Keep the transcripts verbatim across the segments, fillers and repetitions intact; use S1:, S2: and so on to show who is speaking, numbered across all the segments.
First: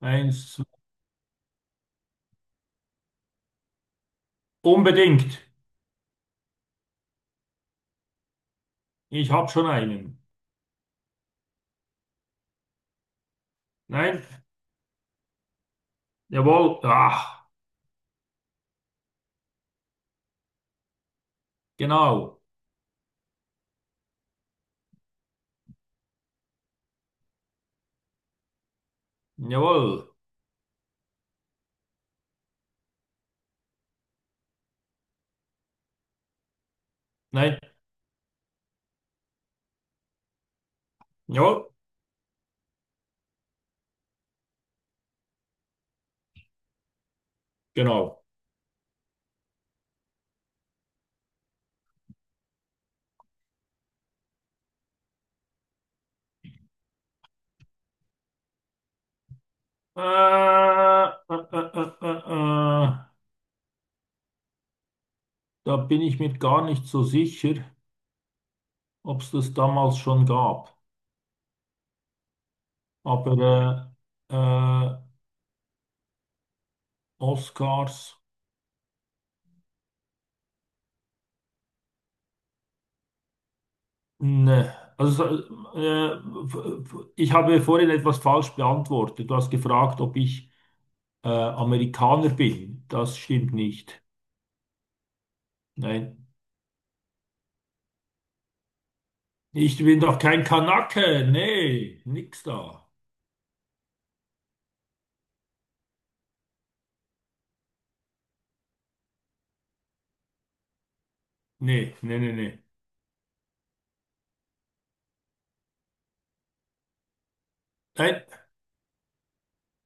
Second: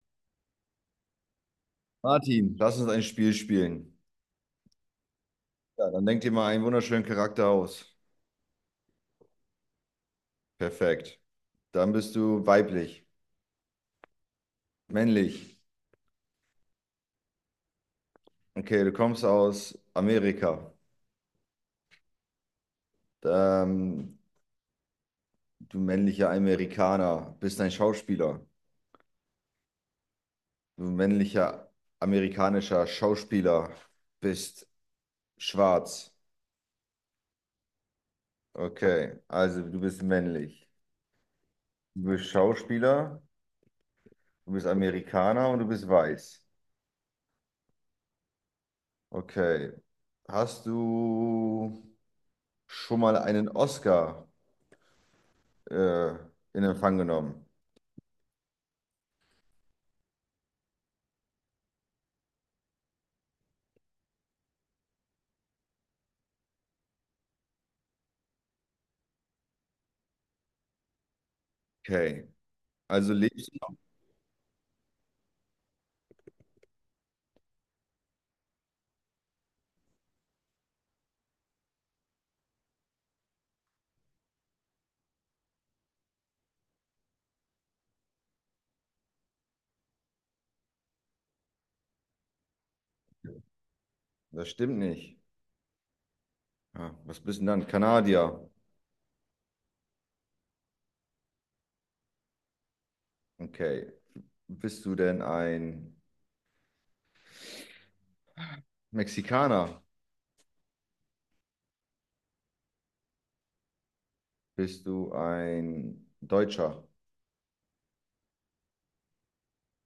S1: Eins, zwei.
S2: Martin, lass uns ein Spiel spielen.
S1: Unbedingt.
S2: Ja, dann denk dir mal einen wunderschönen Charakter aus.
S1: Ich habe schon einen.
S2: Perfekt. Dann bist du weiblich,
S1: Nein.
S2: männlich.
S1: Jawohl. Ah,
S2: Okay, du kommst aus Amerika.
S1: genau.
S2: Ähm, Du männlicher Amerikaner, bist ein Schauspieler.
S1: Jawohl.
S2: Du männlicher amerikanischer Schauspieler, bist schwarz.
S1: Nein.
S2: Okay, also du bist männlich.
S1: Jawohl.
S2: Du bist Schauspieler, du bist Amerikaner und du bist weiß.
S1: Genau.
S2: Okay. Hast du schon mal einen Oscar äh, in Empfang genommen?
S1: Äh, äh, äh, äh, äh. äh. Da bin ich mir gar nicht so sicher, ob es das damals schon gab.
S2: Okay. Also lebst du?
S1: Aber äh, äh, Oscars, ne. Also, so, äh, f- f- ich habe vorhin etwas falsch beantwortet. Du hast gefragt, ob ich äh, Amerikaner bin. Das stimmt nicht.
S2: Das stimmt nicht.
S1: Nein.
S2: Ah, was bist du denn dann? Kanadier.
S1: Ich bin doch kein Kanake. Nee, nix da.
S2: Okay. Bist du denn ein Mexikaner?
S1: Nee, nee, nee, nee.
S2: Bist du ein Deutscher?
S1: Nein,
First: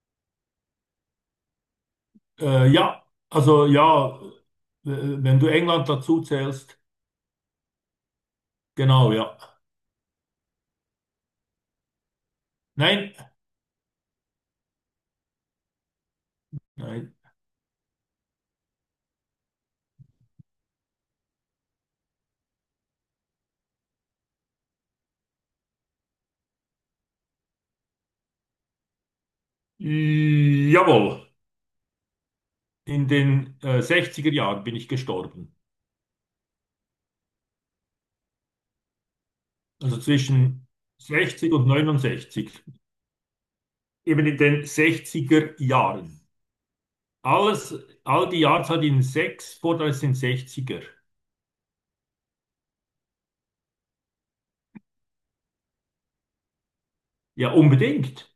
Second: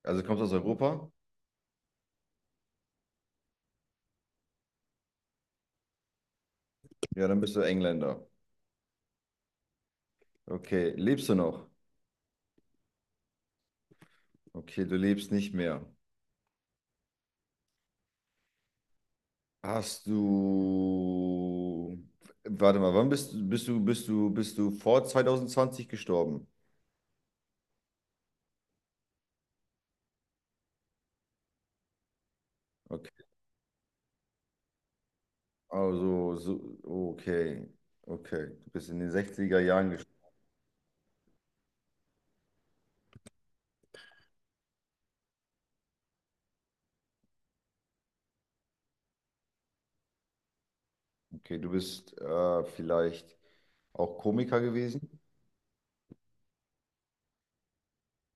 S2: Also kommst du aus Europa?
S1: äh, ja, also ja, äh, wenn du England dazu zählst,
S2: Ja, dann bist du Engländer.
S1: genau, ja.
S2: Okay. Lebst du noch?
S1: Nein,
S2: Okay, du lebst nicht mehr.
S1: nein.
S2: Hast du, warte mal, wann bist du, bist du, bist du, bist du vor zwanzig zwanzig gestorben?
S1: Jawohl, in
S2: Okay,
S1: den äh, sechziger Jahren bin ich gestorben.
S2: also, so, okay, okay, du bist in den sechziger Jahren
S1: Also
S2: gestorben.
S1: zwischen sechzig und neunundsechzig. Eben in den sechziger Jahren. Alles, all die Jahreszahl in sechs, vor, das sind sechziger.
S2: Okay, du bist äh, vielleicht auch Komiker gewesen?
S1: Ja, unbedingt.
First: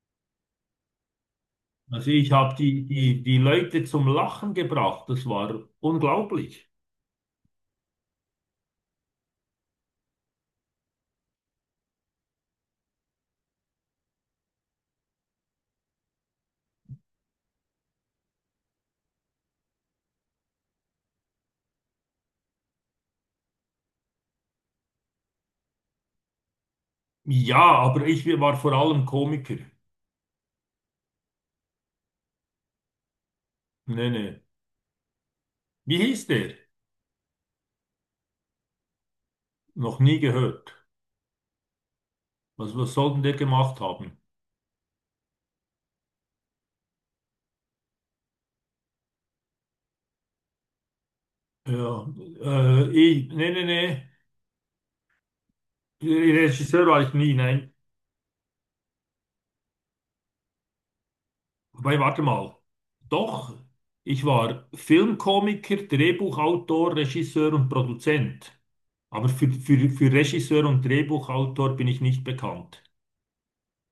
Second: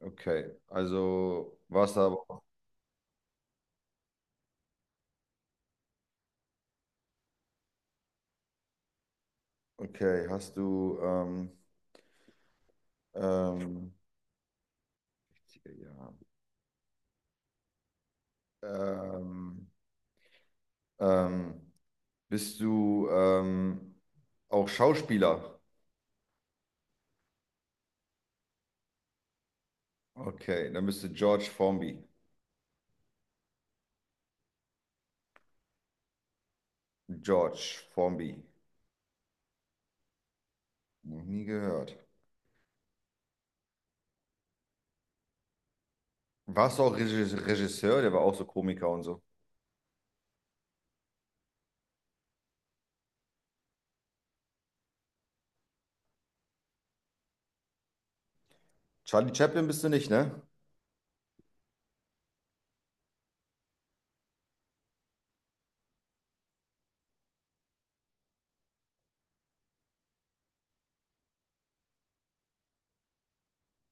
S2: Okay, also, warst
S1: Also
S2: da,
S1: ich habe die, die, die Leute zum Lachen gebracht. Das war unglaublich.
S2: okay, hast du, ähm, ähm, sechzig Jahre. Ähm, ähm, bist du ähm, auch Schauspieler?
S1: Ja, aber ich war vor allem Komiker.
S2: Okay, dann bist du George Formby.
S1: Nee, nee. Wie hieß der?
S2: George Formby.
S1: Noch nie gehört.
S2: Noch nie gehört.
S1: Was, was soll denn der gemacht haben?
S2: Warst du auch Regis- Regisseur? Der war auch so Komiker und so.
S1: Ja, äh, ich, nee, nee, nee. Regisseur war ich nie, nein.
S2: Charlie Chaplin bist du nicht, ne?
S1: Wobei, warte mal. Doch, ich war Filmkomiker, Drehbuchautor, Regisseur und Produzent. Aber für, für, für Regisseur und Drehbuchautor bin ich nicht bekannt.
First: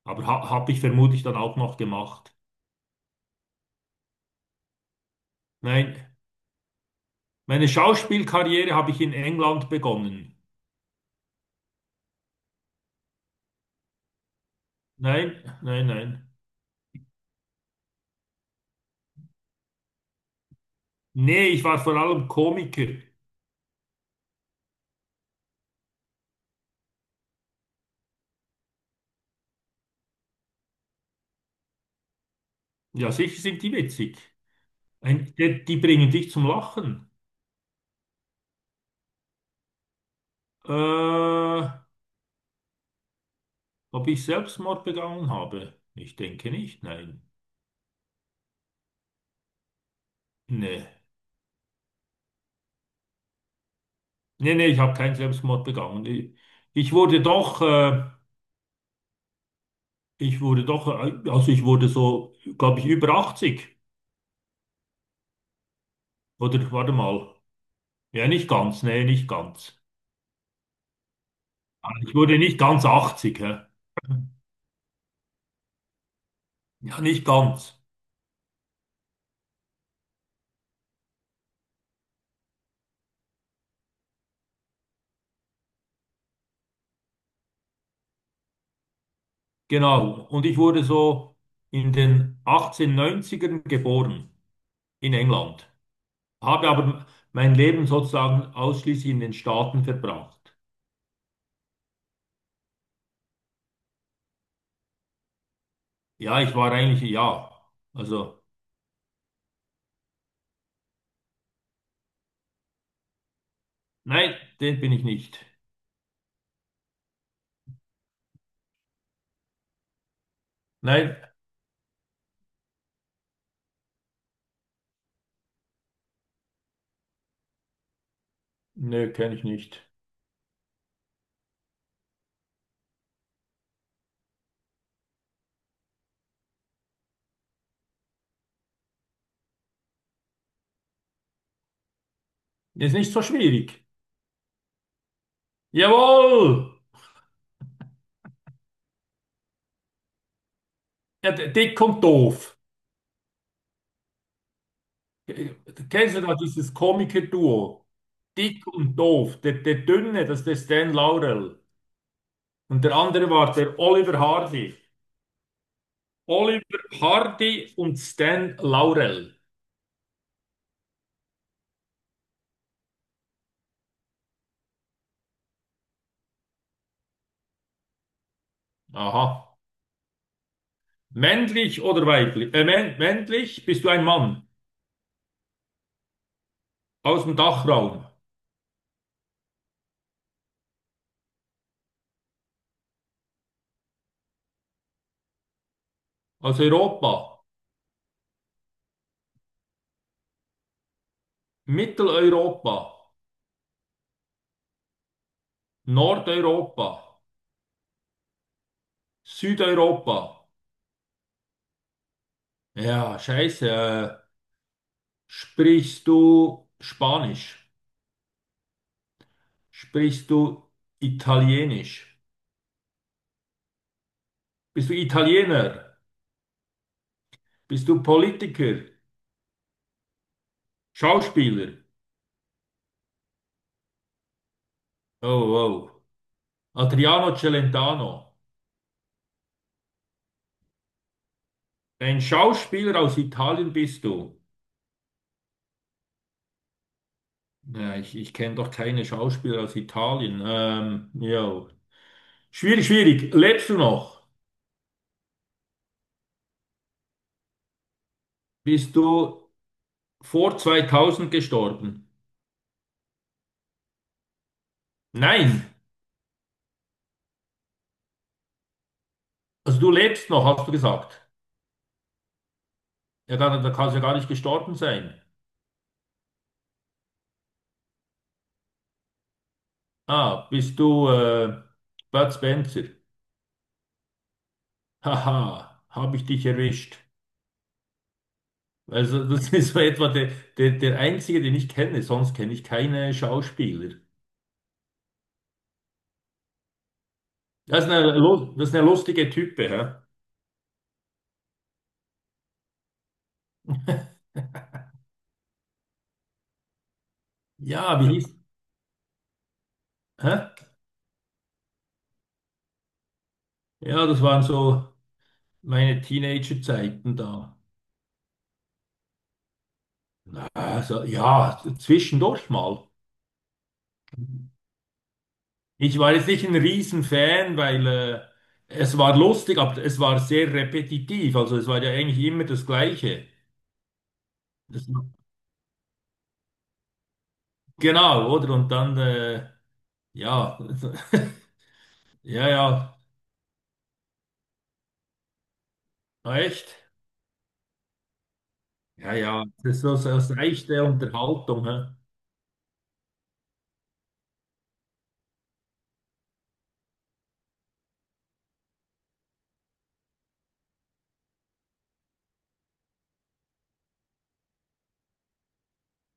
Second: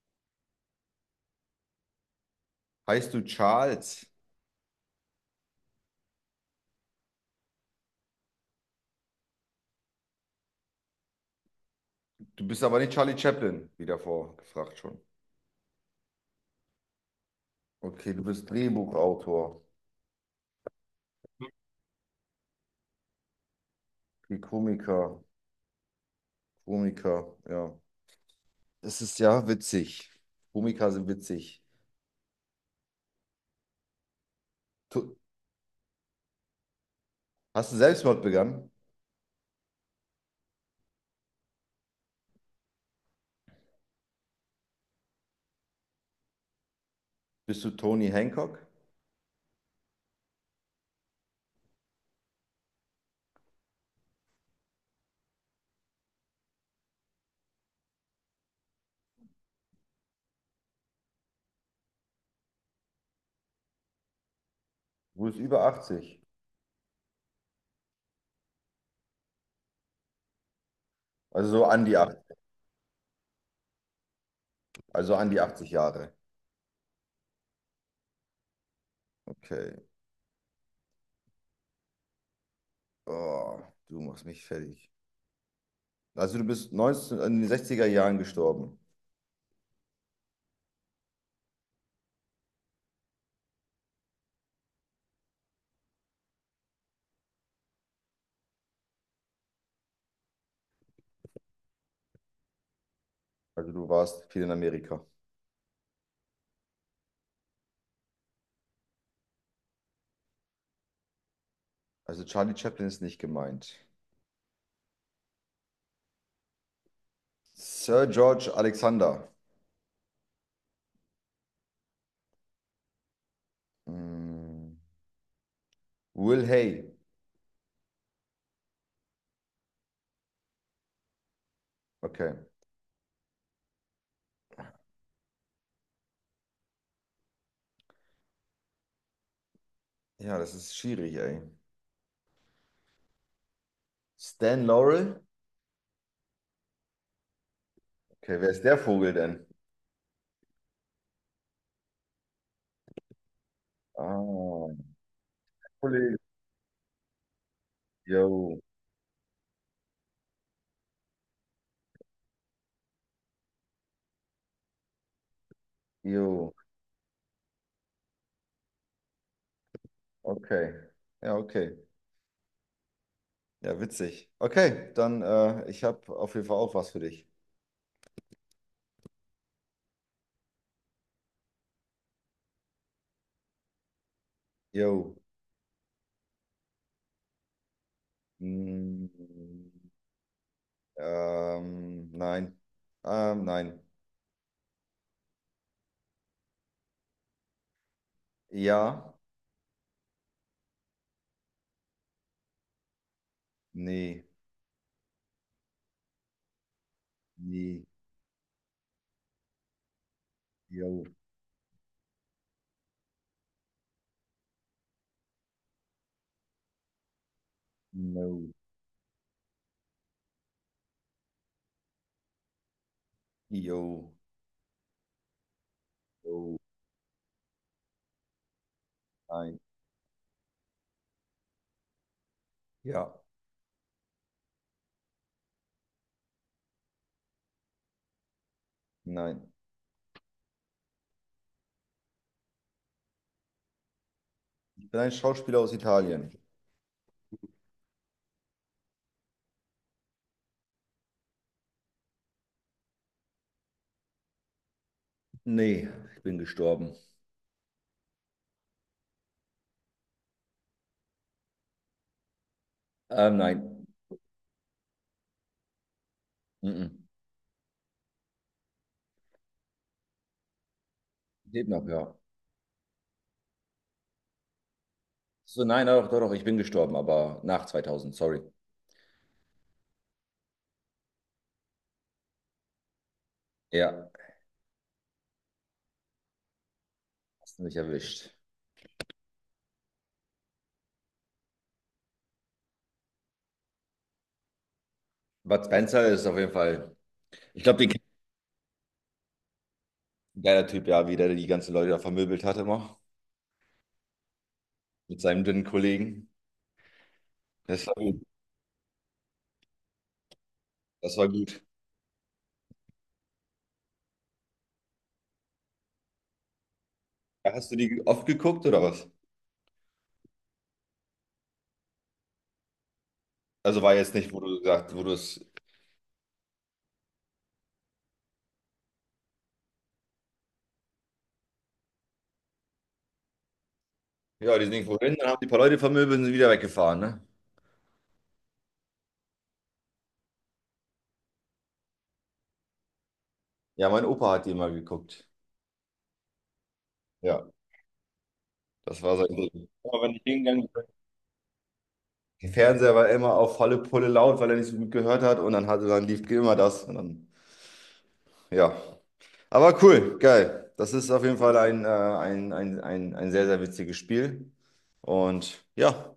S1: Aber ha habe ich vermutlich dann auch noch gemacht.
S2: Heißt du Charles?
S1: Nein, meine Schauspielkarriere habe ich in England begonnen.
S2: Du bist aber nicht Charlie Chaplin, wie davor gefragt schon.
S1: Nein, nein, nein.
S2: Okay, du bist Drehbuchautor.
S1: Nee, ich war vor allem Komiker.
S2: Okay, Komiker. Komiker, ja. Das ist ja witzig. Komiker sind witzig.
S1: Ja, sicher sind die witzig.
S2: Tu-
S1: Ein, die, die bringen dich zum Lachen.
S2: Hast du Selbstmord begangen?
S1: Äh, Ob ich Selbstmord begangen habe? Ich denke nicht, nein.
S2: Bist du Tony Hancock?
S1: Nee, nee, nee, ich habe keinen Selbstmord begangen. Ich, ich wurde doch, äh, ich wurde doch, äh, also ich wurde so, glaube ich, über achtzig.
S2: Du bist über achtzig.
S1: Oder warte mal. Ja, nicht ganz, nee, nicht ganz.
S2: Also so an die
S1: Also Ich
S2: achtzig,
S1: wurde nicht ganz achtzig, hä?
S2: also an die achtzig Jahre.
S1: Ja, nicht ganz.
S2: Okay. Oh, du machst mich fertig. Also du bist neunzehn, in den sechziger Jahren gestorben.
S1: Genau. Und ich wurde so in den achtzehnhundertneunzigern geboren in England. Habe aber mein Leben sozusagen ausschließlich in den Staaten verbracht.
S2: Also du warst viel in Amerika.
S1: Ja, ich war eigentlich, ja. Also,
S2: Also Charlie Chaplin ist nicht gemeint.
S1: nein, den bin ich nicht.
S2: Sir George Alexander.
S1: Nein,
S2: Mm, Will Hay.
S1: nö, kenne ich nicht.
S2: Okay. Ja, das ist schwierig, ey.
S1: Ist nicht so schwierig.
S2: Stan Laurel.
S1: Jawohl!
S2: Okay, wer ist der Vogel denn?
S1: Ja, d- dick und doof.
S2: Ah, Kollege.
S1: Kennst du da dieses Komiker-Duo?
S2: Jo,
S1: Dick und Doof. Der, der Dünne, das ist der Stan Laurel. Und der andere war der Oliver Hardy.
S2: jo.
S1: Oliver Hardy und Stan Laurel.
S2: Okay. Ja, okay. Ja, witzig. Okay, dann äh, ich habe auf jeden Fall auch was für dich.
S1: Aha. Männlich oder weiblich? Äh, män- männlich bist du ein Mann.
S2: Jo.
S1: Aus dem Dachraum.
S2: Mm. Ähm, nein. Ähm, nein.
S1: Aus Europa.
S2: Ja.
S1: Mitteleuropa.
S2: Nee.
S1: Nordeuropa.
S2: Nee.
S1: Südeuropa.
S2: Jo,
S1: Ja, scheiße. Äh, sprichst du Spanisch?
S2: no.
S1: Sprichst du Italienisch?
S2: Jo,
S1: Bist du Italiener?
S2: jo,
S1: Bist du Politiker?
S2: nein.
S1: Schauspieler?
S2: Ja.
S1: Oh, wow. Adriano Celentano.
S2: Nein.
S1: Ein Schauspieler aus Italien bist du.
S2: Ich bin ein Schauspieler aus Italien.
S1: Ja, ich ich kenne doch keine Schauspieler aus Italien. Ähm, ja. Schwierig, schwierig. Lebst du noch?
S2: Nee. Ich bin gestorben.
S1: Bist du vor zweitausend gestorben?
S2: Ähm, nein.
S1: Nein.
S2: Mhm.
S1: Also du lebst noch, hast du gesagt.
S2: Lebt noch, ja.
S1: Ja, dann, dann kannst du ja gar nicht gestorben sein.
S2: So, nein, doch, doch, doch. Ich bin gestorben, aber nach zweitausend. Sorry.
S1: Ah, bist du äh, Bud Spencer?
S2: Ja.
S1: Haha, habe ich dich erwischt.
S2: Hast du mich erwischt.
S1: Also das ist so etwa der, der, der einzige, den ich kenne. Sonst kenne ich keine Schauspieler.
S2: Bud Spencer ist auf jeden Fall. Ich glaube,
S1: Das
S2: den
S1: ist
S2: kennt
S1: eine, lu- das ist eine lustige Type, hä?
S2: ein geiler Typ, ja, wie der die ganzen Leute da vermöbelt hat immer. Mit seinem dünnen Kollegen. Das war
S1: Ja, wie
S2: gut.
S1: hieß? Hä?
S2: Das war gut.
S1: Ja, das waren so meine Teenagerzeiten
S2: Ja,
S1: da.
S2: hast du die oft geguckt oder was?
S1: Also ja, zwischendurch mal.
S2: Also war jetzt nicht, wo du gesagt, wo du es.
S1: Ich war jetzt nicht ein Riesenfan, weil äh, es war lustig, aber es war sehr repetitiv. Also es war ja eigentlich immer das Gleiche.
S2: Ja, die sind
S1: Das,
S2: irgendwo hin, dann haben die paar Leute vermöbelt und sind wieder weggefahren, ne?
S1: genau, oder? Und dann äh, ja, ja, ja,
S2: Ja, mein Opa hat die immer geguckt.
S1: ah, echt?
S2: Ja, das
S1: Ja,
S2: war sein
S1: ja,
S2: Ding.
S1: das ist so,
S2: Immer
S1: so
S2: wenn ich
S1: das Reich
S2: hingegangen bin.
S1: der Unterhaltung. Hä?
S2: Der Fernseher war immer auf volle Pulle laut, weil er nicht so gut gehört hat und dann hatte dann lief immer das. Und dann, ja. Aber cool, geil. Das ist auf jeden Fall ein, äh, ein, ein, ein, ein sehr, sehr witziges Spiel. Und ja.